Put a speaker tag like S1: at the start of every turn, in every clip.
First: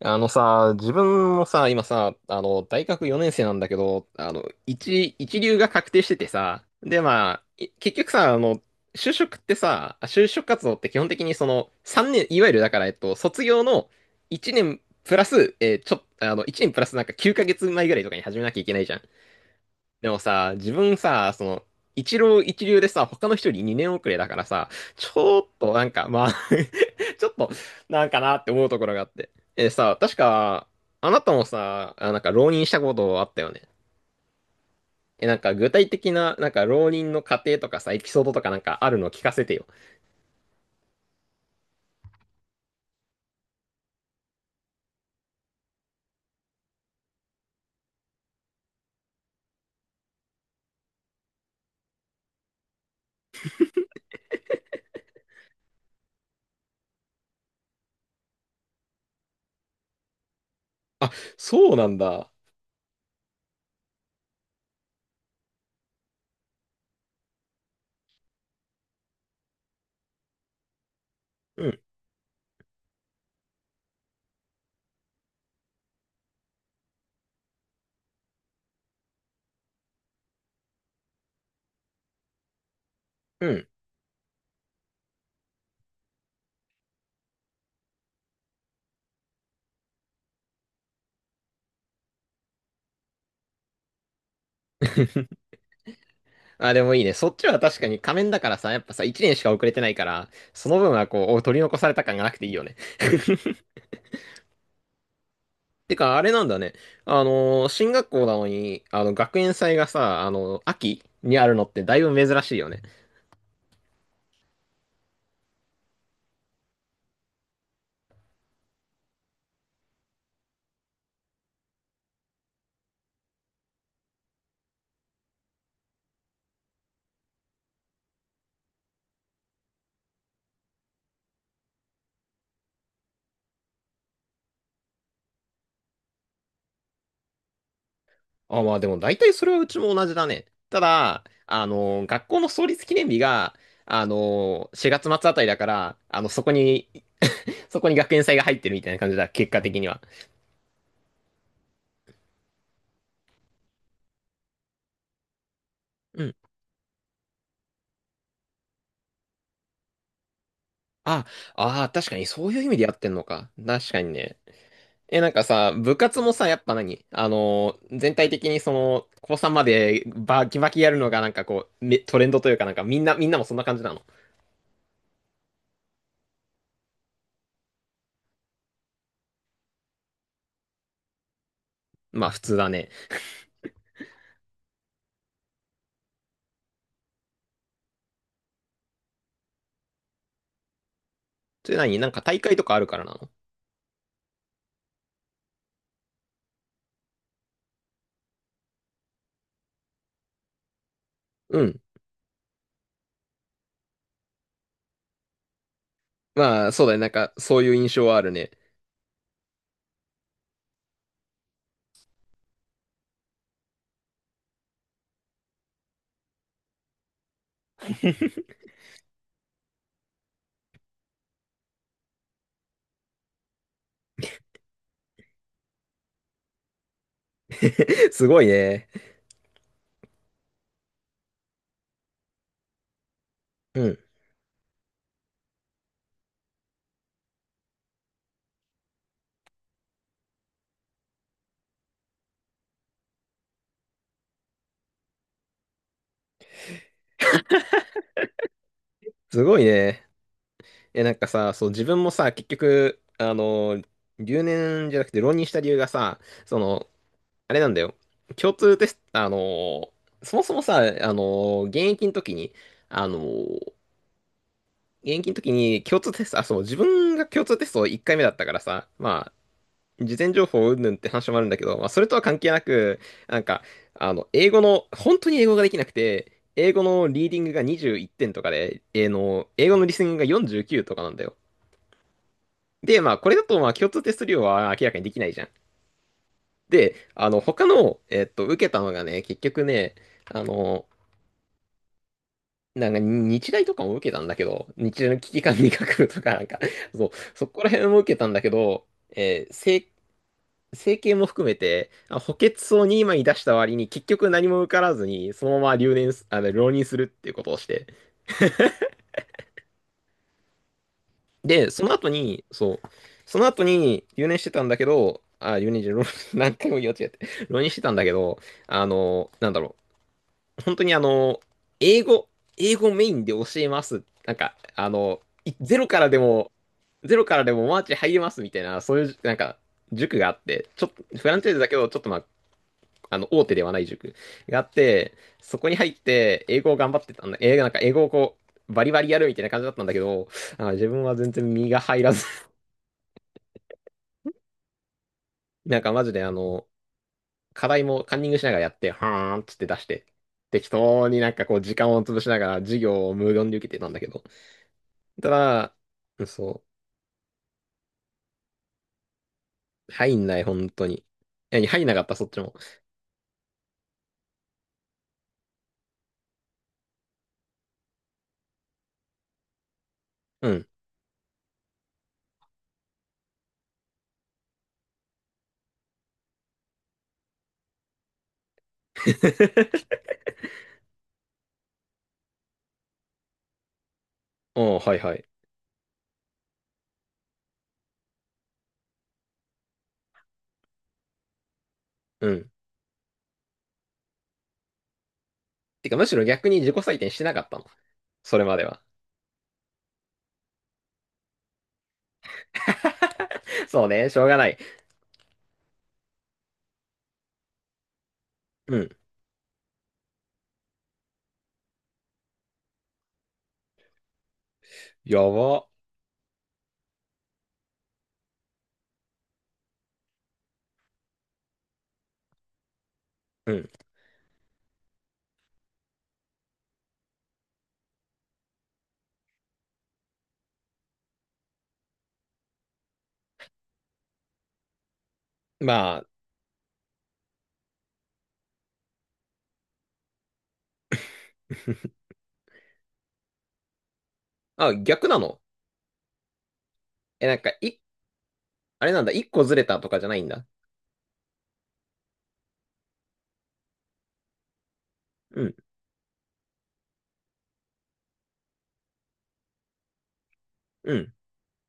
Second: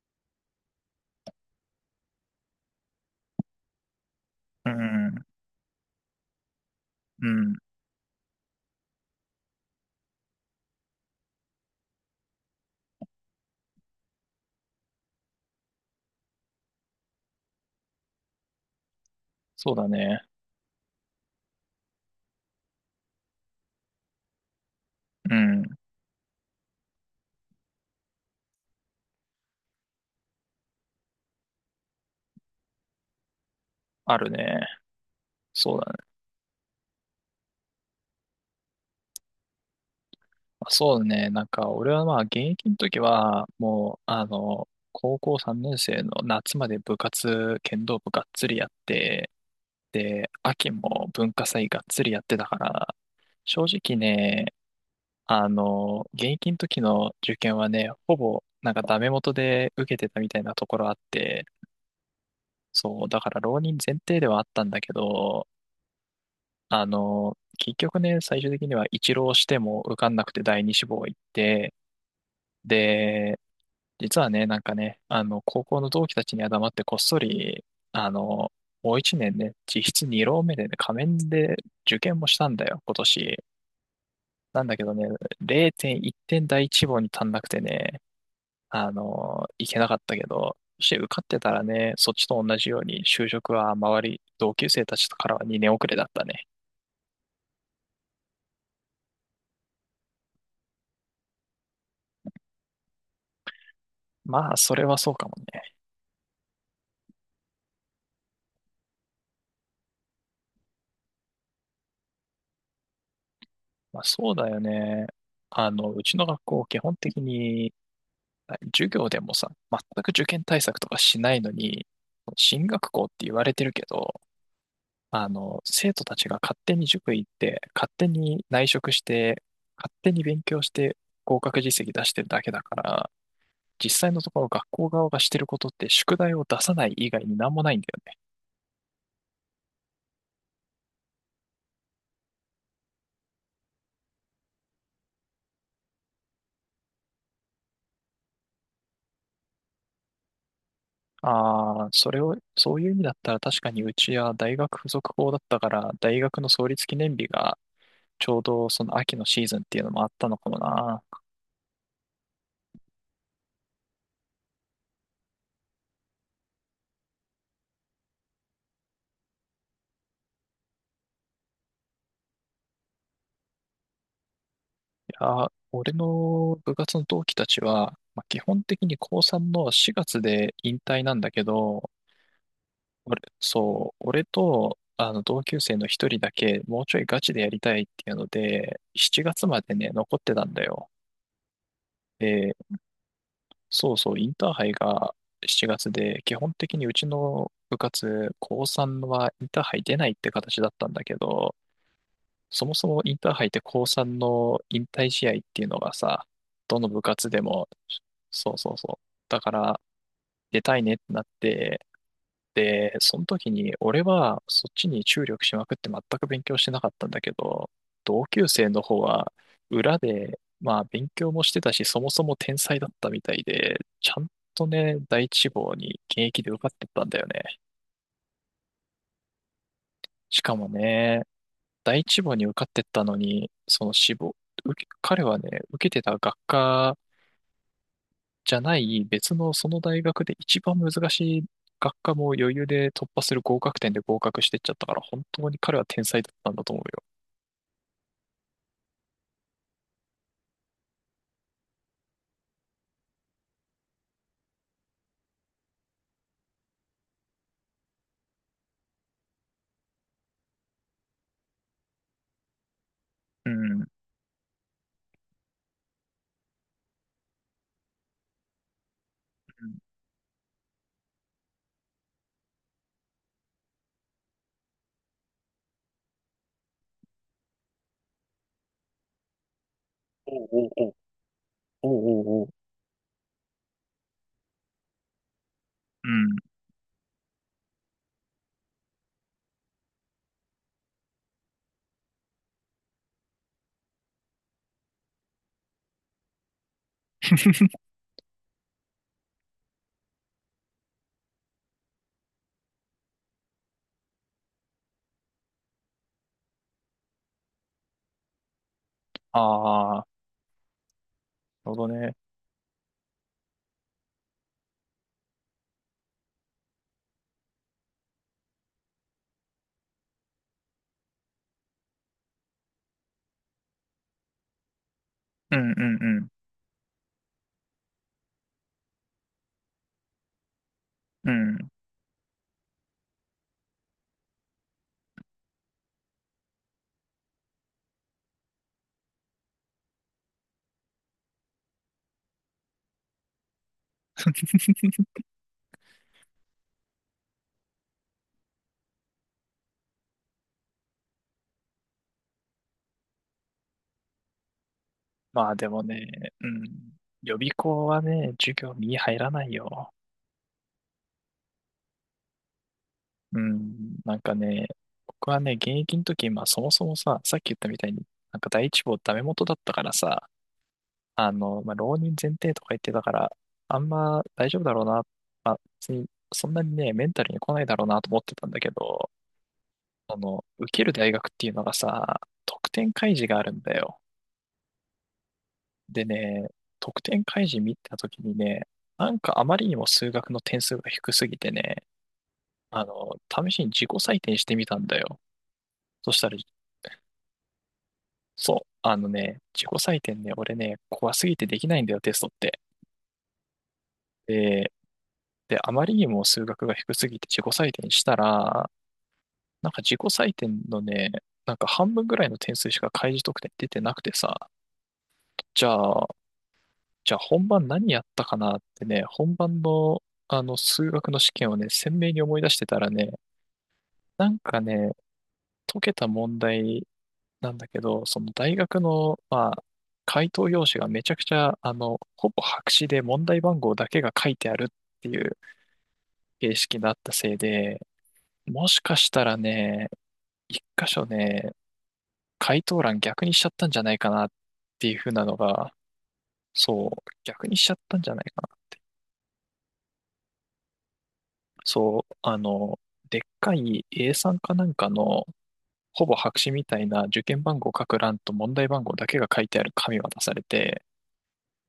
S1: あのさ、自分もさ、今さ、大学4年生なんだけど、
S2: う
S1: 一、
S2: ん、
S1: 一流が確定しててさ、で、
S2: う
S1: まあ、
S2: ん、
S1: 結局さ、就職活動って基本的にその、3年、いわゆるだから、卒業の1年プラス、えーちょ、あの、1年プラスなんか9ヶ月前ぐらいとかに始めなきゃいけないじゃん。
S2: そうだ
S1: でも
S2: ね。
S1: さ、自分さ、その、一浪一流でさ、他の人より2年遅れだからさ、ち
S2: う
S1: ょっ
S2: ん、
S1: となんか、まあ ちょっと、なんかなって思うところがあって。確か、あなたもさ、あ、なんか浪人したことあったよね。
S2: あるね。
S1: なんか具
S2: そう
S1: 体
S2: だね。
S1: 的な、なんか浪人の過程とかさ、エピソードとかなんかあるの聞かせてよ。
S2: まあそうだね。なんか、俺はまあ、現役の時は、もう、高校3年生の夏まで部活、剣道部がっつりやって、で、秋も文化祭がっつりやってたから、正直ね、現役の時の受験はね、ほぼ、なんかダメ元で受けてたみたいなところあっ
S1: あ、
S2: て、
S1: そうなんだ。
S2: そう、だから浪人前提ではあったんだけど、結局ね、最終的には一浪しても受かんなくて第二志望行っ
S1: う
S2: て、
S1: ん、
S2: で、実はね、なんかね、高校の同期たちには黙ってこっそり、あの、もう一年ね、実質二浪目でね、仮面で受験もしたんだよ、今年。
S1: うん。
S2: なんだけどね、0.1点第一志望に足んなくてね、行けなかったけど、そして受かってたらね、そっちと同じように就職は周り、同級生たちからは二年遅れだったね。
S1: あ、でもいいね。そっちは確かに仮面だからさ、やっぱさ、1年しか遅れてないから、その分はこう、取り残された感がなくていいよね。
S2: まあ、それはそうかもね。
S1: てか、あれなんだね。進学校なのに、学園祭がさ、秋にあるのってだいぶ珍しいよね。
S2: まあ、そうだよね。うちの学校、基本的に、授業でもさ、全く受験対策とかしないのに、進学校って言われてるけど、生徒たちが勝手に塾行って、勝手に内職して、勝手に勉強して、合格実績出してるだけだから、実際のところ学校側がしてることって宿題を出さない以外になんもないんだよね。
S1: あ、まあでも大体それはうちも同じだね。ただ、学校の創立記念日が、4月末あたりだから、そこに そこに学園祭が入ってるみたいな感じだ、結果的には。
S2: ああ、それを、そういう意味だったら確かにうちは大学附属校だったから、大
S1: うん。
S2: 学の創立記念日がちょうどその秋のシーズンっていうのもあったのかもな。
S1: あ、ああ、確かにそういう意味でやってんのか。確かにね。なんかさ、部活もさ、やっぱ何あのー全体的にその、高3までバキバキやるのがなんかこう、トレンドというかなんかみんなもそんな感じなの。
S2: いや、俺の部活の同期たちは、まあ、基本的に高3の4月で引退なんだけど、
S1: まあ普通だね。
S2: 俺、そう、俺とあの同級生の一人だけもうちょいガチでやりたいっていうので、7月までね、残ってたんだよ。
S1: それなんか大
S2: で、
S1: 会とかあるからなの？
S2: そうそう、インターハイが7月で、基本的にうちの部活、高3はインターハイ出ないって形だったんだけど、
S1: うん。
S2: そもそもインターハイって高3の引退試合っていうのがさ、
S1: まあ
S2: ど
S1: そう
S2: の
S1: だね。
S2: 部
S1: なん
S2: 活
S1: か
S2: で
S1: そう
S2: も、
S1: いう印象はあるね。
S2: そうそうそう。だから、出たいねってなって、で、その時に俺はそっちに注力しまくって全く勉強してなかったんだけど、同級生の方は裏で、まあ勉強もしてたし、そもそも天才だったみたいで、ちゃんとね、第一志望に現役で受かってったんだよね。
S1: すごいね。
S2: しかもね、第一志望に受かってったのに、
S1: う
S2: その
S1: ん。
S2: 志望、彼はね、受けてた学科じゃない別のその大学で一番難しい学科も余裕で突破する合格点で合格してっちゃったから、本当に彼は天才だったんだと思うよ。
S1: すごいね。なんかさ、そう、自分もさ、結局、留年じゃなくて浪人した理由がさ、その、あれなんだよ。共通テスト、ーそもそもさ、の現役の時に、あの
S2: う
S1: ー
S2: ん。うん、
S1: 共通テスト、あ、そう、自分が共通テスト1回目だったからさ、まあ、事前情報云々って話もあるんだけど、まあ、それとは関係なく、なんか、英語の、本当に英語ができなくて、英語のリーディングが21点とかで、えーの、英語のリスニングが
S2: おう、おう、
S1: 49
S2: おう、
S1: とかなんだよ。
S2: おう、おう、おう、
S1: で、まあ、これだと、まあ、共通テスト量は明らかにできないじゃん。
S2: うん。
S1: で、他の、受けたのがね、結局ね、あの、なんか日大とかも受けたんだけど、日大の危機管理学部とかなんか、そう、そこら辺も受けたんだけど、整形も含めて、補欠層に今に出した割に結局何も受からずに、そのまま留年す、あの、浪人するっていうことをして。
S2: ああ、なる
S1: で、
S2: ほ
S1: そ
S2: ど
S1: の後
S2: ね。
S1: に、そう、その後に留年してたんだけど、あ、留年じゃ、浪 何回も言い間違えて、浪人してたんだけど、なんだろう、本当に英語、英語メインで教えます。なんか、い
S2: うんう
S1: ゼロ
S2: ん
S1: からで
S2: うん。
S1: も、ゼロからでもマーチ入れますみたいな、そういう、なんか、塾があって、ちょっと、フ
S2: う
S1: ランチャイズだ
S2: ん。
S1: けど、ちょっとまあ、大手ではない塾があって、そこに入って、英語を頑張ってたんだ。なんか英語をこう、バリバリやるみたいな感じだったんだけど、自分は全然身が入らず、なんかマジで課題もカンニングしながらやって、はーんっつって出して、適当になんかこう時間を潰しながら授業を無言で受けてたんだけど、た
S2: まあで
S1: だ、
S2: も
S1: うん
S2: ね、う
S1: そ
S2: ん。予備校はね、授業に入らない
S1: う。
S2: よ。
S1: 入んない、本当に。何、入んなかった、そっちも。
S2: うん、なんかね、僕はね、現役の時、まあそもそもさ、さっき言ったみたいに、なんか第一志望ダメ元だったからさ、
S1: うん。
S2: まあ浪人前提とか言ってたから、あんま大丈夫だろうな、まあ別にそんなにね、メンタルに来ないだろうなと思ってたんだけど、受ける大学っていうのがさ、得点開示があるんだよ。
S1: おー、はいはい。
S2: でね、得点開示見た時にね、なんかあまりにも数学の点数が低すぎてね、
S1: うん。
S2: あの、試しに自己採点してみたんだよ。
S1: てか、む
S2: そ
S1: し
S2: し
S1: ろ
S2: たら
S1: 逆に自己採点してなかったの？それま
S2: そ
S1: で
S2: う。
S1: は。
S2: あのね、自己採点ね、俺ね、怖すぎてできないんだよ、テストって。
S1: そうね、しょうがない。
S2: で、あまりにも数学が低すぎて自己採点したら、
S1: うん。
S2: なんか自己採点のね、なんか半分ぐらいの点数しか開示得点出てなくてさ、
S1: や
S2: じ
S1: ば。
S2: ゃあ、本番何やったかなってね、本番のあの数学の試験をね、鮮明に思い出してたらね、
S1: うん。
S2: なんかね、解けた問題なんだけど、その大学の、まあ、回答用紙がめちゃくちゃ、ほぼ白紙で問題番号だけが書いてあるっていう
S1: まあ、
S2: 形式だったせいで、もしかしたらね、一箇所ね、回答欄逆にしちゃったんじゃないかなっ
S1: あ、
S2: ていう
S1: 逆
S2: ふう
S1: な
S2: なの
S1: の？
S2: が、そう、
S1: なん
S2: 逆
S1: か、
S2: にしちゃったんじゃないかな。
S1: あれなんだ、一個ずれたとかじゃないんだ。
S2: そう、でっかい a んかなんかの、
S1: うん、
S2: ほぼ白紙みたいな受験番号書く欄と問題番号だけが書いてある紙渡されて、
S1: うん。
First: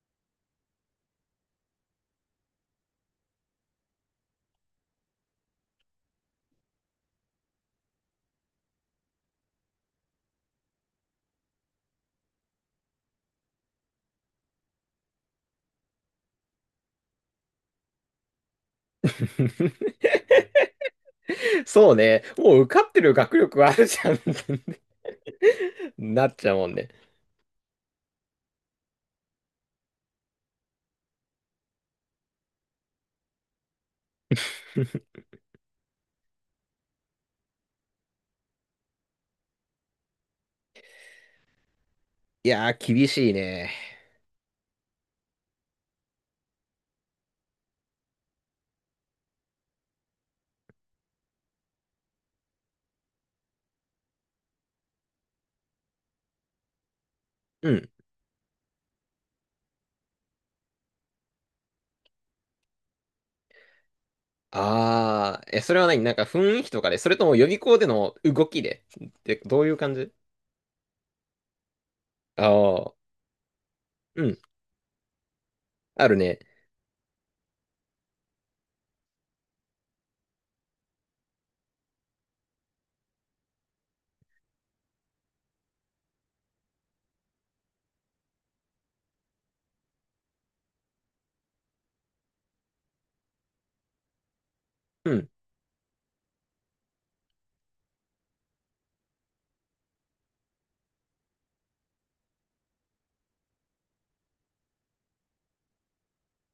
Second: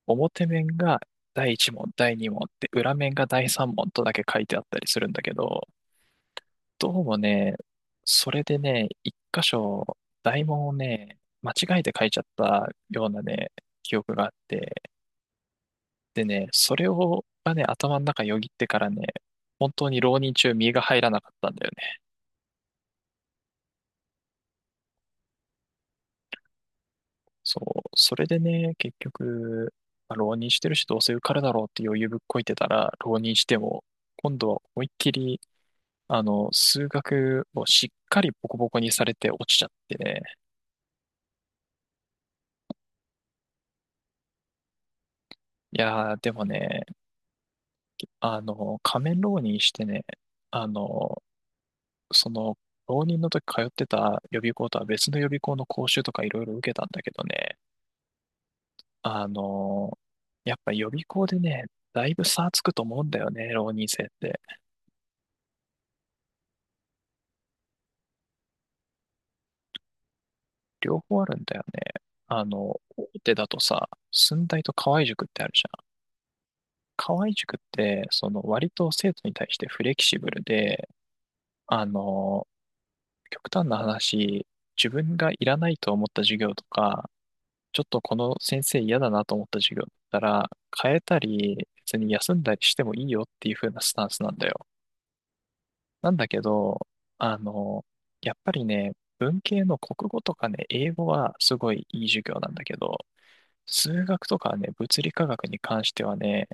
S2: 表面が第1問、第2問って、裏面が第3問とだけ書いてあったりするんだけど、どうもね、それでね、一箇所、大問をね、間違えて書いちゃったようなね、記憶があって、でね、それを、がね、頭の中よぎってからね、本当に浪人 中、身が入らなかったんだよ
S1: そう
S2: ね。
S1: ね、もう受かってる学力あるじゃん なっちゃうもんね。
S2: そう、それでね、結局、まあ浪人してるし、どうせ受かるだろうって余裕ぶっこいてたら、浪人しても、今度は思いっき り数学をしっかりボコボコにされて落ちちゃってね。
S1: いやー、厳しいね。
S2: いやー、でもね、仮面浪人してね、あの、その、浪人の時通ってた予備校とは別の予備校の講習とかいろいろ受けたんだけどね、
S1: うん。
S2: あの、やっぱ予備校でね、だいぶ差つくと思うんだよね、浪人生って。
S1: ああ、それはなんか雰囲気とかで、それとも予備校での動きでってどういう感じ？
S2: 両方あるんだよね。
S1: ああー、
S2: 大手だとさ、
S1: うん、
S2: 駿台と河合塾ってあるじゃん。
S1: あるね。
S2: 河合塾って、その割と生徒に対してフレキシブルで、あの、極端な話、自分がいらないと思った授業とか、ちょっとこの先生嫌だなと思った授業だったら、変えたり、別に休んだりしてもいいよっていう風なスタンスなんだよ。
S1: うん、
S2: なんだけど、あの、やっぱりね、文系の国語とかね、英語はすごいいい授業なんだけど、数学とかね、物理科学に関してはね、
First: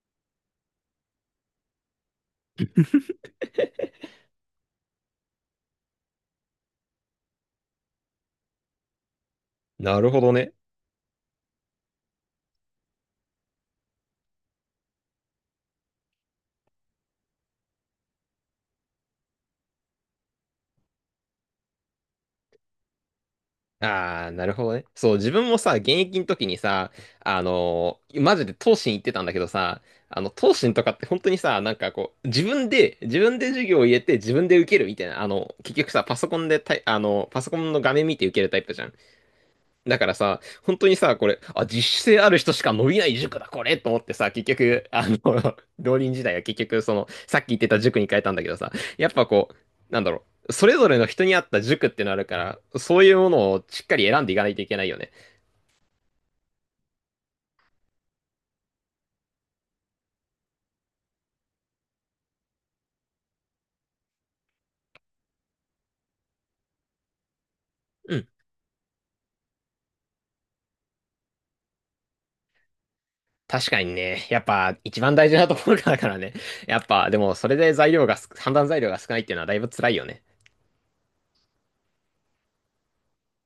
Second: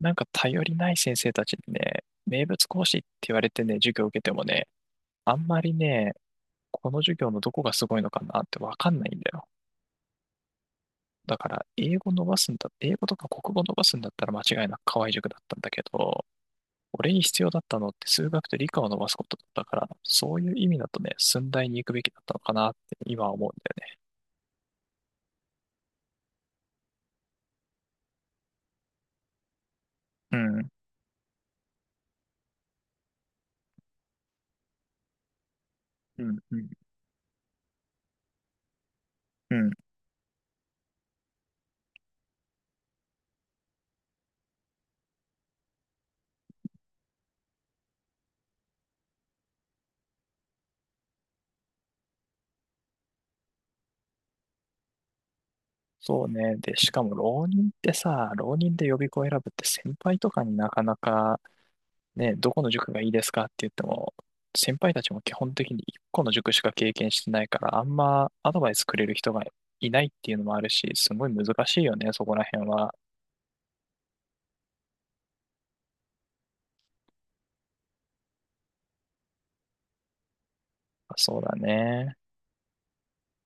S2: なんか頼りない先生たちにね、名物講師って言われてね、授業を受けてもね、あんまりね、この授業のどこがすごいのかなってわかんないんだよ。
S1: なるほどね。
S2: だから、英語伸ばすんだ、英語とか国語伸ばすんだったら間違いなく河合塾だったんだけど、俺に必要だったのって数学と理科を伸ばすことだったから、そういう意味だとね、駿大に行くべきだったのかなって今は思うんだ
S1: ああ、なるほどね。そう、自分もさ、現役の時にさ、マジで東進行ってたんだけどさ、
S2: よ
S1: 東
S2: ね。
S1: 進とかって本当にさ、なんかこう、自分で授業を入れて自分で受けるみたいな、結局さ、パ
S2: うん、
S1: ソ
S2: う
S1: コ
S2: ん、
S1: ン
S2: う
S1: で
S2: ん、
S1: タイ、あの、パソコンの画面見て受けるタイプじゃん。
S2: うん。
S1: だからさ、本当にさ、これ、あ、自主性ある人しか伸びない塾だ、これと思ってさ、結局、浪人時代は結局、その、さっき言ってた塾に変えたんだけどさ、やっぱこう、なんだろう、それぞれの人に合った塾ってのあるから、そういうものをしっかり選んでいかないといけないよね。
S2: そうね。で、しかも浪人ってさ、浪人で予備校選ぶって先輩とかになかなかね、どこの塾がいいですかって言っても、先輩たちも基本的に1個の塾しか経験してないから、あん
S1: うん。
S2: まアドバイスくれる人がいないっていうのもあるし、すごい難しいよね、そこら辺は。
S1: 確かにね、やっぱ一番大事なところだからね。やっぱ、でもそれで材料がす、判断材料が少ないっていうのはだいぶ辛いよね。
S2: そうだね。